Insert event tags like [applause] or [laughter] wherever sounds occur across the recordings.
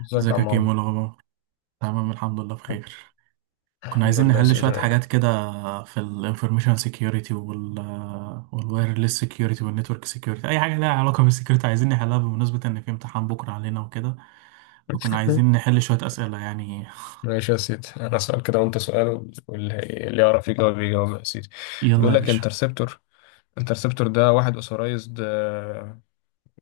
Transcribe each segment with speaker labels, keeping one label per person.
Speaker 1: ازيك يا
Speaker 2: ازيك يا كيمو، إيه
Speaker 1: عمار.
Speaker 2: الاخبار؟ تمام الحمد لله بخير. كنا
Speaker 1: الحمد
Speaker 2: عايزين
Speaker 1: لله يا
Speaker 2: نحل
Speaker 1: سيدي.
Speaker 2: شوية حاجات كده في الانفورميشن سيكيورتي والوايرلس سيكيورتي والنتورك سيكيورتي، اي حاجة لها علاقة بالسيكيورتي عايزين نحلها بمناسبة ان في امتحان بكرة علينا وكده. وكنا عايزين
Speaker 1: [laughs]
Speaker 2: نحل شوية اسئلة يعني.
Speaker 1: ماشي يا سيدي، انا سؤال كده وانت سؤال، واللي يعرف يجاوب يجاوب يا سيدي.
Speaker 2: يلا
Speaker 1: بيقول
Speaker 2: يا
Speaker 1: لك
Speaker 2: باشا.
Speaker 1: انترسبتور ده واحد اوثورايزد،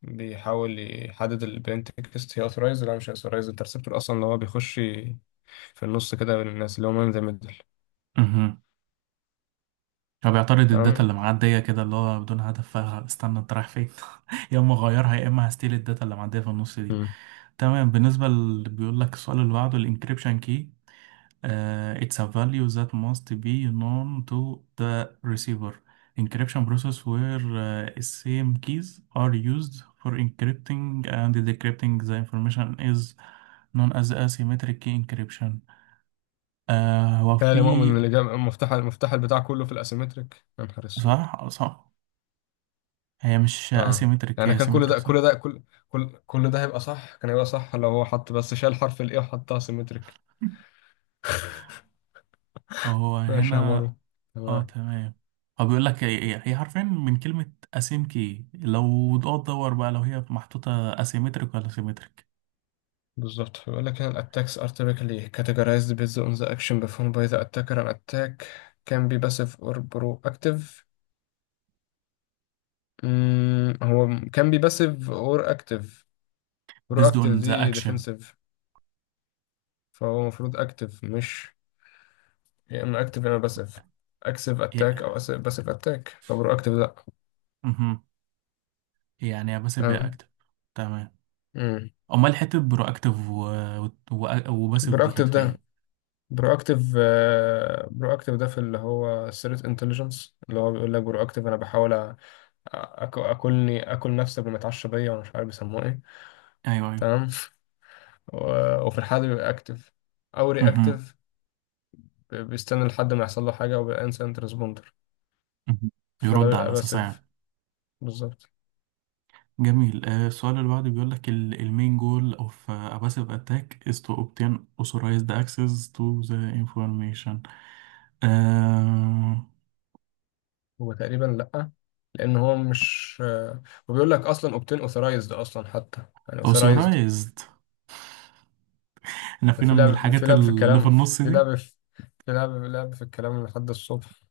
Speaker 1: بيحاول يحدد البنتكست هي اوثورايزد ولا مش اوثورايزد، انترسبتور اصلا اللي هو بيخش في النص كده بين الناس، اللي هو مان ذا ميدل.
Speaker 2: امم هو بيعترض الداتا
Speaker 1: تمام.
Speaker 2: اللي معدية كده، اللي هو بدون هدف، فاستنى انت رايح فين؟ [laughs] يا اما اغيرها يا اما هستيل الداتا اللي معدية في النص دي.
Speaker 1: مم.
Speaker 2: تمام. بالنسبة اللي بيقول لك السؤال اللي بعده، الانكريبشن كي: it's a value that must be known to the receiver. Encryption process where same keys are used for encrypting and decrypting the information is known as asymmetric key encryption. هو
Speaker 1: يا
Speaker 2: في.
Speaker 1: مؤمن اللي جاب مفتاح، البتاع كله في الاسيمتريك، يا نهار اسود.
Speaker 2: صح صح. هي مش
Speaker 1: اه،
Speaker 2: asymmetric،
Speaker 1: يعني
Speaker 2: هي
Speaker 1: كان كل
Speaker 2: symmetric،
Speaker 1: ده،
Speaker 2: صح.
Speaker 1: كل ده كل كل كل ده هيبقى صح، كان هيبقى صح لو هو حط، بس شال حرف الاي وحطها سيمتريك.
Speaker 2: هو
Speaker 1: ماشي يا
Speaker 2: هنا.
Speaker 1: مارو.
Speaker 2: اه
Speaker 1: تمام.
Speaker 2: تمام. هو بيقول لك هي حرفيا من كلمة asym key، لو تقعد تدور بقى لو هي محطوطة asymmetric ولا symmetric.
Speaker 1: بالظبط، بيقول لك ان attacks are typically categorized based on the action performed by the attacker. An attack can be passive or proactive. هو can be passive or active.
Speaker 2: Based
Speaker 1: Proactive
Speaker 2: on the
Speaker 1: دي
Speaker 2: action.
Speaker 1: defensive، فهو المفروض active. مش، يا اما active يا اما passive، active
Speaker 2: إيه.
Speaker 1: attack او passive attack، فبروactive لا.
Speaker 2: مهم. إيه، يعني يا باسيف يا
Speaker 1: تمام.
Speaker 2: اكتف. تمام.
Speaker 1: امم
Speaker 2: امال حته برواكتيف وباسيف دي كانت
Speaker 1: proactive
Speaker 2: في
Speaker 1: ده
Speaker 2: ايه؟
Speaker 1: برواكتيف برواكتيف ده في اللي هو الثريت انتليجنس، اللي هو بيقول لك برواكتيف انا بحاول اكلني، اكل نفسي قبل ما اتعشى بيا، وانا مش عارف بيسموه ايه.
Speaker 2: ايوه ايوه.
Speaker 1: تمام. وفي الحالة دي بيبقى اكتف، او
Speaker 2: مهم.
Speaker 1: رياكتيف، بيستنى لحد ما يحصل له حاجة، وبيبقى انسنت ريسبوندر،
Speaker 2: مهم.
Speaker 1: فده
Speaker 2: يرد
Speaker 1: بيبقى
Speaker 2: على اساسها
Speaker 1: باسيف.
Speaker 2: يعني.
Speaker 1: بالظبط.
Speaker 2: جميل. السؤال اللي بعده بيقول لك المين جول اوف باسيف اتاك از تو اوبتين authorized access to the information. آه...
Speaker 1: هو تقريبا لأ، لأن هو مش وبيقول لك أصلا اوبتين اوثرايزد أصلا، حتى يعني اوثرايزد.
Speaker 2: authorized. احنا
Speaker 1: ده
Speaker 2: فينا
Speaker 1: في
Speaker 2: من
Speaker 1: لعب، في
Speaker 2: الحاجات
Speaker 1: لعب في
Speaker 2: اللي في
Speaker 1: الكلام،
Speaker 2: النص
Speaker 1: في لعب
Speaker 2: دي.
Speaker 1: في في لعب، في لعب في الكلام لحد الصبح.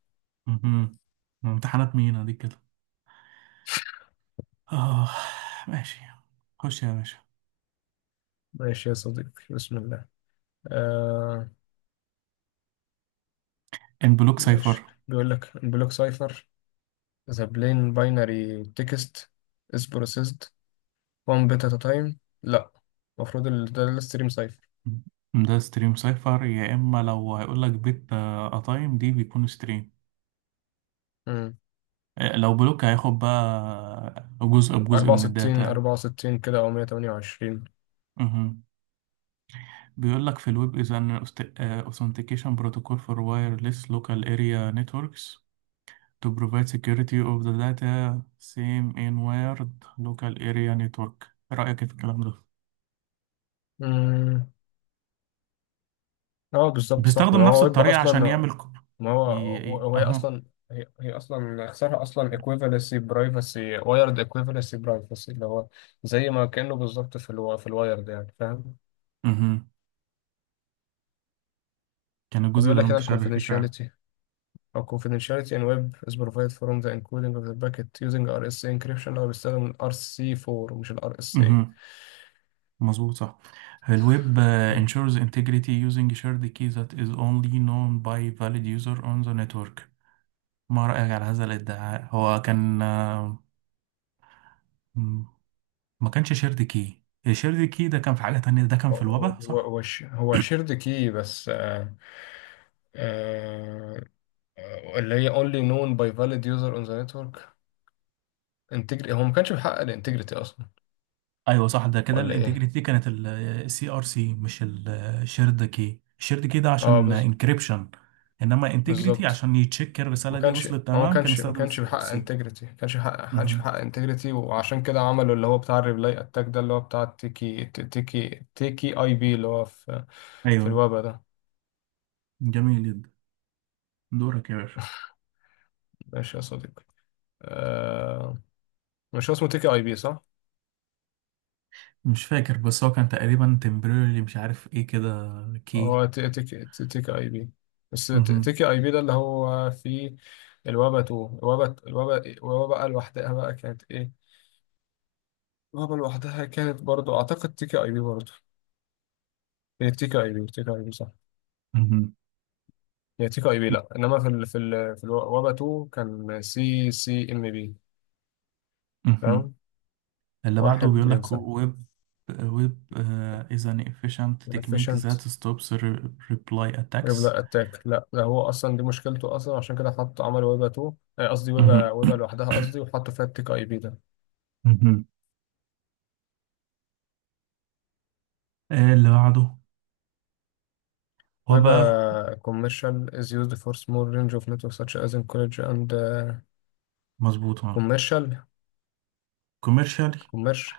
Speaker 2: مهم. امتحانات مين دي كده؟ اه. ماشي. خش يا باشا.
Speaker 1: ماشي يا صديقي، بسم الله. آه
Speaker 2: ان بلوك سايفر؟
Speaker 1: ماشي، بيقول لك بلوك سايفر، ذا بلين باينري تكست از بروسيسد 1 بيت ات تايم. لا، المفروض ده الستريم سايفر.
Speaker 2: ده ستريم سايفر، يا اما لو هيقول لك بيت قطايم دي بيكون ستريم.
Speaker 1: مم.
Speaker 2: لو بلوك هياخد بقى جزء بجزء من
Speaker 1: 64
Speaker 2: الداتا.
Speaker 1: 64 كده او 128.
Speaker 2: مهم. بيقول لك في الويب is an aust- آه، authentication protocol for wireless local area networks to provide security of the data same in wired local area network. ايه رأيك إيه في الكلام ده؟
Speaker 1: امم اه، بالظبط صح، ما
Speaker 2: بيستخدم نفس
Speaker 1: هو يبقى
Speaker 2: الطريقة
Speaker 1: اصلا.
Speaker 2: عشان يعمل
Speaker 1: ما
Speaker 2: ي...
Speaker 1: هو هو هي
Speaker 2: اهو.
Speaker 1: اصلا، هي اصلا اختصارها اصلا equivalency privacy، wired equivalency privacy، اللي هو زي ما كانه بالظبط في في الوايرد، يعني فاهم.
Speaker 2: مهم. كان الجزء
Speaker 1: وبيقول
Speaker 2: ده
Speaker 1: لك هنا ال
Speaker 2: متشابه فيه فعلا.
Speaker 1: confidentiality أو confidentiality in web is provided from the encoding of the packet using RSA encryption. هو بيستخدم ال RC4 مش ال RSA.
Speaker 2: مظبوط صح. الويب ensures integrity using shared key that is only known by valid user on the network. ما رأيك على هذا الادعاء؟ هو كان، م- ما كانش شيرد كي، الشيرد كي ده كان في حاجة تانية، ده كان في
Speaker 1: هو
Speaker 2: الوبا صح؟
Speaker 1: هو شيرد كي بس. آه اللي هي only known by valid user on the network. انتجري، هو ما كانش بيحقق الانتجريتي اصلا،
Speaker 2: ايوه صح، ده كده
Speaker 1: ولا ايه.
Speaker 2: الانتجريتي دي كانت السي ار سي مش الشيرد كي، الشيرد كي ده
Speaker 1: اه
Speaker 2: عشان
Speaker 1: بز...
Speaker 2: انكريبشن. انما انتجريتي
Speaker 1: بالظبط.
Speaker 2: عشان يتشيك
Speaker 1: ما
Speaker 2: الرسالة دي
Speaker 1: كانش،
Speaker 2: وصلت تمام كان يستخدم السي ار
Speaker 1: بيحقق
Speaker 2: سي.
Speaker 1: انتجريتي، ما كانش بيحقق انتجريتي، وعشان كده عملوا اللي هو بتاع الريبلاي اتاك ده، اللي هو بتاع التيكي تيكي اي بي، اللي هو في في
Speaker 2: ايوه.
Speaker 1: الويب ده.
Speaker 2: جميل جدا. دورك يا باشا.
Speaker 1: ماشي يا صديقي. آه... مش هو اسمه تيكي اي بي، صح؟
Speaker 2: مش فاكر، بس هو كان تقريبا تمبريرلي مش عارف ايه كده كي.
Speaker 1: هو تيكي اي بي، بس
Speaker 2: مهم.
Speaker 1: تيكي اي بي ده اللي هو فيه الوبا 2. الوبا بقى لوحدها بقى كانت ايه؟ لعبة لوحدها كانت برضو، أعتقد تيكا أي بي برضو. هي تيكا أي بي، تيكا أي بي، صح؟
Speaker 2: مهم.
Speaker 1: هي تيكا أي بي لأ، إنما في الوابا 2 كان سي سي إم بي.
Speaker 2: مهم.
Speaker 1: تمام.
Speaker 2: اللي بعده
Speaker 1: واحد
Speaker 2: بيقول لك
Speaker 1: ينسى.
Speaker 2: ويب. ويب is an efficient technique that
Speaker 1: Efficient،
Speaker 2: stops reply attacks.
Speaker 1: ريبلا أتاك، لأ ده هو أصلا دي مشكلته أصلا، عشان كده حط، عمل ويبا 2. آه، قصدي ويبا،
Speaker 2: مهم.
Speaker 1: ويبا لوحدها قصدي، وحطوا فيها التيكا أي بي ده.
Speaker 2: مهم. اللي بعده وباء.
Speaker 1: ويبا commercial is used for small range of networks such as in college and
Speaker 2: مظبوط اه.
Speaker 1: commercial.
Speaker 2: كوميرشال.
Speaker 1: Commercial.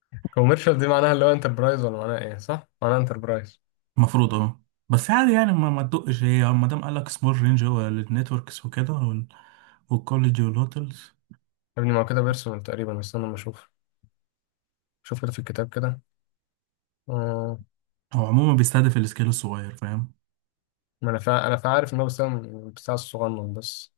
Speaker 1: [laughs] Commercial دي معناها اللي هو enterprise، ولا معناها إيه؟ صح؟ معناها enterprise.
Speaker 2: المفروض اه. بس عادي يعني ما تدقش هي، ما دام قال لك سمول رينج هو النتوركس وكده والكولج والهوتels.
Speaker 1: يا ابني ما هو كده بيرسونال تقريبا، استنى لما اشوف. شوف كده في الكتاب كده. آه.
Speaker 2: هو عموما بيستهدف السكيل الصغير فاهم.
Speaker 1: ما انا فا... انا فا عارف ان هو بس بتاع الصغنن بس،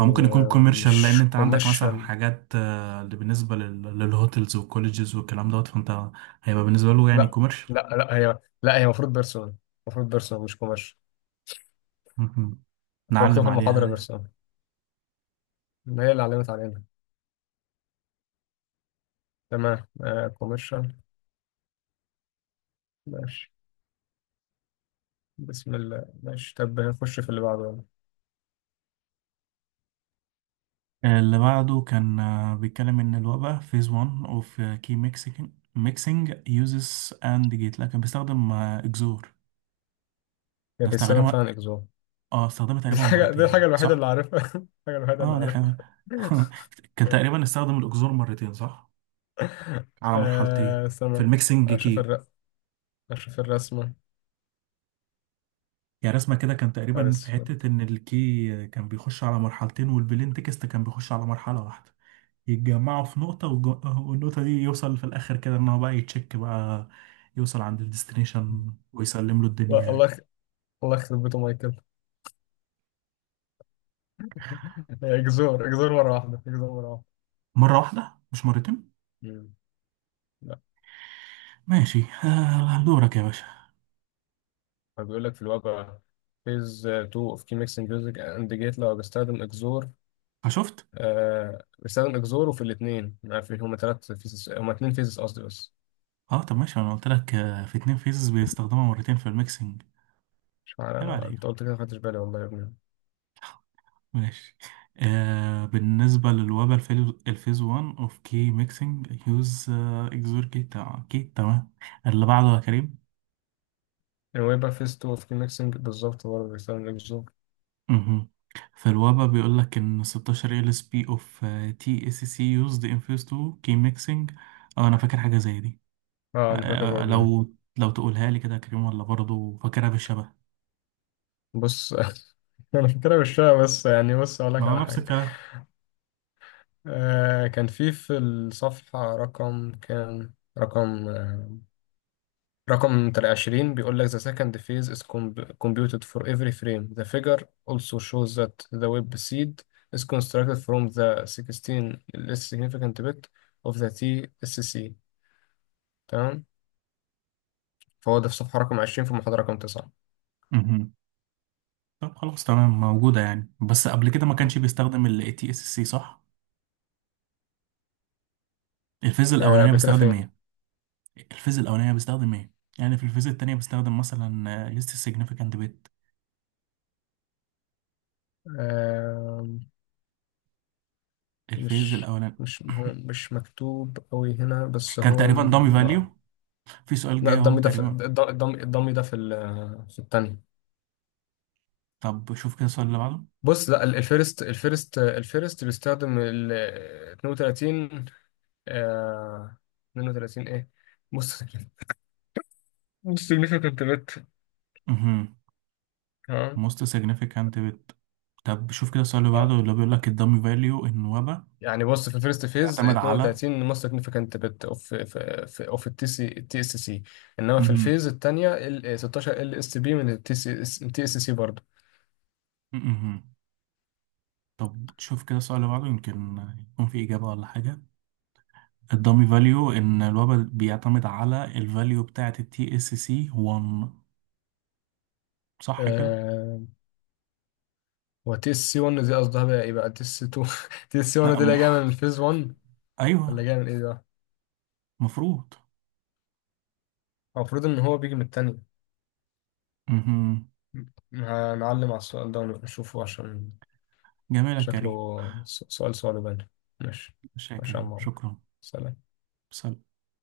Speaker 2: هو ممكن يكون كوميرشال، لان
Speaker 1: مش
Speaker 2: انت عندك مثلا
Speaker 1: كوميرشال.
Speaker 2: حاجات، اللي بالنسبه للهوتels والكولleges والكلام دوت، فانت هيبقى بالنسبه له يعني
Speaker 1: لا
Speaker 2: كوميرشال.
Speaker 1: لا لا، هي، لا هي المفروض بيرسونال. المفروض بيرسونال، مش كوميرشال.
Speaker 2: مهم.
Speaker 1: هو مكتوب
Speaker 2: نعلم
Speaker 1: في
Speaker 2: عليها
Speaker 1: المحاضرة
Speaker 2: دي.
Speaker 1: بيرسونال، هي اللي علمت علينا. تمام. آه، كوميرشال. ماشي. بسم الله ماشي، طب نخش في اللي بعده يلا.
Speaker 2: اللي بعده كان بيتكلم ان الوباء phase 1 of key mixing uses and gate. لا، كان بيستخدم اكزور.
Speaker 1: هي
Speaker 2: ده
Speaker 1: بيستخدم
Speaker 2: استخدمها.
Speaker 1: فعلا اكزوم.
Speaker 2: اه، استخدمها تقريبا
Speaker 1: دي الحاجة
Speaker 2: مرتين
Speaker 1: الوحيدة اللي
Speaker 2: صح.
Speaker 1: عارفها. [laughs] الحاجة الوحيدة اللي
Speaker 2: اه ده حلو.
Speaker 1: عارفها.
Speaker 2: [laughs] كان
Speaker 1: [laughs]
Speaker 2: تقريبا استخدم الاكزور مرتين صح، على مرحلتين،
Speaker 1: آه،
Speaker 2: في
Speaker 1: استنى.
Speaker 2: الميكسنج
Speaker 1: اشوف
Speaker 2: كي.
Speaker 1: الر... اشوف الرسمة.
Speaker 2: يعني رسمة كده كان
Speaker 1: نهار
Speaker 2: تقريبا في
Speaker 1: اسود.
Speaker 2: حتة إن الكي كان بيخش على مرحلتين والبلين تكست كان بيخش على مرحلة واحدة، يتجمعوا في نقطة والنقطة دي يوصل في الآخر كده إن هو بقى يتشيك بقى، يوصل عند الديستنيشن ويسلم له الدنيا
Speaker 1: لا،
Speaker 2: يعني.
Speaker 1: الله يخرب بيته مايكل. هي جذور، مرة واحدة، جذور مرة واحدة.
Speaker 2: مرة واحدة مش مرتين.
Speaker 1: مم. لا.
Speaker 2: ماشي. دورك يا باشا.
Speaker 1: هو بيقول لك في الواقع، فيز 2 اوف كي ميكسنج ميوزك اند جيت، لو بيستخدم اكزور.
Speaker 2: فشفت.
Speaker 1: آه، بيستخدم اكزور، وفي الاثنين، ما في، هما اثنين فيزز قصدي بس.
Speaker 2: اه طب ماشي، انا قلت لك في اتنين فيزز بيستخدمها مرتين في الميكسنج.
Speaker 1: مش عارف
Speaker 2: عيب
Speaker 1: انا،
Speaker 2: عليك.
Speaker 1: انت قلت كده ما خدتش بالي والله يا ابني.
Speaker 2: ماشي. بالنسبة للوبا الفيز 1 اوف كي ميكسينج يوز اكزور كي تمام كي تمام. اللي بعده يا كريم.
Speaker 1: هو يبقى فيز 2 اوف كي ميكسنج بالظبط برضه بيستخدم اكزور.
Speaker 2: مهم. في الوبا بيقول لك ان 16 ال اس بي اوف تي اس سي يوزد ان فيز 2 كي ميكسينج. اه انا فاكر حاجة زي دي. آه
Speaker 1: اه انا فاكر
Speaker 2: آه، آه،
Speaker 1: برضه،
Speaker 2: لو لو تقولها لي كده يا كريم، ولا برضه فاكرها بالشبه.
Speaker 1: بس. [laughs] أنا في كلام الشيء بس، يعني بس ولاك
Speaker 2: ما انا
Speaker 1: على
Speaker 2: نفس
Speaker 1: حاجة.
Speaker 2: الكلام.
Speaker 1: آه، كان في الصفحة رقم، كان رقم آه رقم تلاتة عشرين، بيقول لك the second phase is computed for every frame. The figure also shows that the web seed is constructed from the sixteen less significant bit of the TSC. تام. فهذا الصفحة رقم عشرين في محضر رقم تسعة.
Speaker 2: مهم. طب خلاص تمام موجودة يعني، بس قبل كده ما كانش بيستخدم ال تي اس سي صح؟ الفيز الأولانية
Speaker 1: ابي كده.
Speaker 2: بيستخدم إيه؟ الفيز الأولانية بستخدم إيه؟ يعني في الفيز التانية بستخدم مثلا ليست significant bit،
Speaker 1: في،
Speaker 2: الفيز
Speaker 1: مش
Speaker 2: الأولاني.
Speaker 1: مش هو
Speaker 2: [coughs]
Speaker 1: مش مكتوب قوي هنا، بس
Speaker 2: [clears throat] كان
Speaker 1: هو
Speaker 2: تقريبا dummy value.
Speaker 1: مع.
Speaker 2: في سؤال
Speaker 1: لا،
Speaker 2: جاي أهو
Speaker 1: الضم ده في
Speaker 2: تقريبا.
Speaker 1: الضم، الضم ده في في الثانية.
Speaker 2: طب شوف كده السؤال اللي بعده.
Speaker 1: بص، لا، الفيرست بيستخدم ال 32. آه، 32 ايه. بص، significant bit.
Speaker 2: مهم.
Speaker 1: ها.
Speaker 2: Most significant bit. طب شوف كده السؤال اللي بعده،
Speaker 1: اه،
Speaker 2: اللي بيقول لك الدامي فاليو النوبة
Speaker 1: يعني بص، في الفيرست فيز
Speaker 2: بيعتمد على.
Speaker 1: 32 most significant bit of في اوف التي سي، التي اس سي. انما في
Speaker 2: مهم.
Speaker 1: الفيز الثانيه، ال 16 ال اس بي من التي سي، التي اس سي برضه.
Speaker 2: مهم. طب شوف كده السؤال اللي بعده، يمكن يكون في إجابة ولا حاجة. الدامي فاليو إن الوبا بيعتمد على الفاليو بتاعة التي اس سي 1، صح كده؟
Speaker 1: آه، هو تي اس سي 1 دي قصدها بقى ايه؟ بقى تي اس 2؟ [laughs] تي اس سي 1 [laughs] دي
Speaker 2: أم-
Speaker 1: اللي جايه من الفيز 1، ولا
Speaker 2: أيوه.
Speaker 1: جايه من ايه بقى؟
Speaker 2: مفروض.
Speaker 1: هو المفروض ان هو بيجي من التانية.
Speaker 2: مهم.
Speaker 1: هنعلم على السؤال ده ونشوفه عشان
Speaker 2: جميل يا كريم.
Speaker 1: شكله سؤال صعب باين. ماشي.
Speaker 2: ماشي يا
Speaker 1: ماشي يا
Speaker 2: كريم
Speaker 1: عم عمرو.
Speaker 2: شكرا.
Speaker 1: سلام.
Speaker 2: سلام.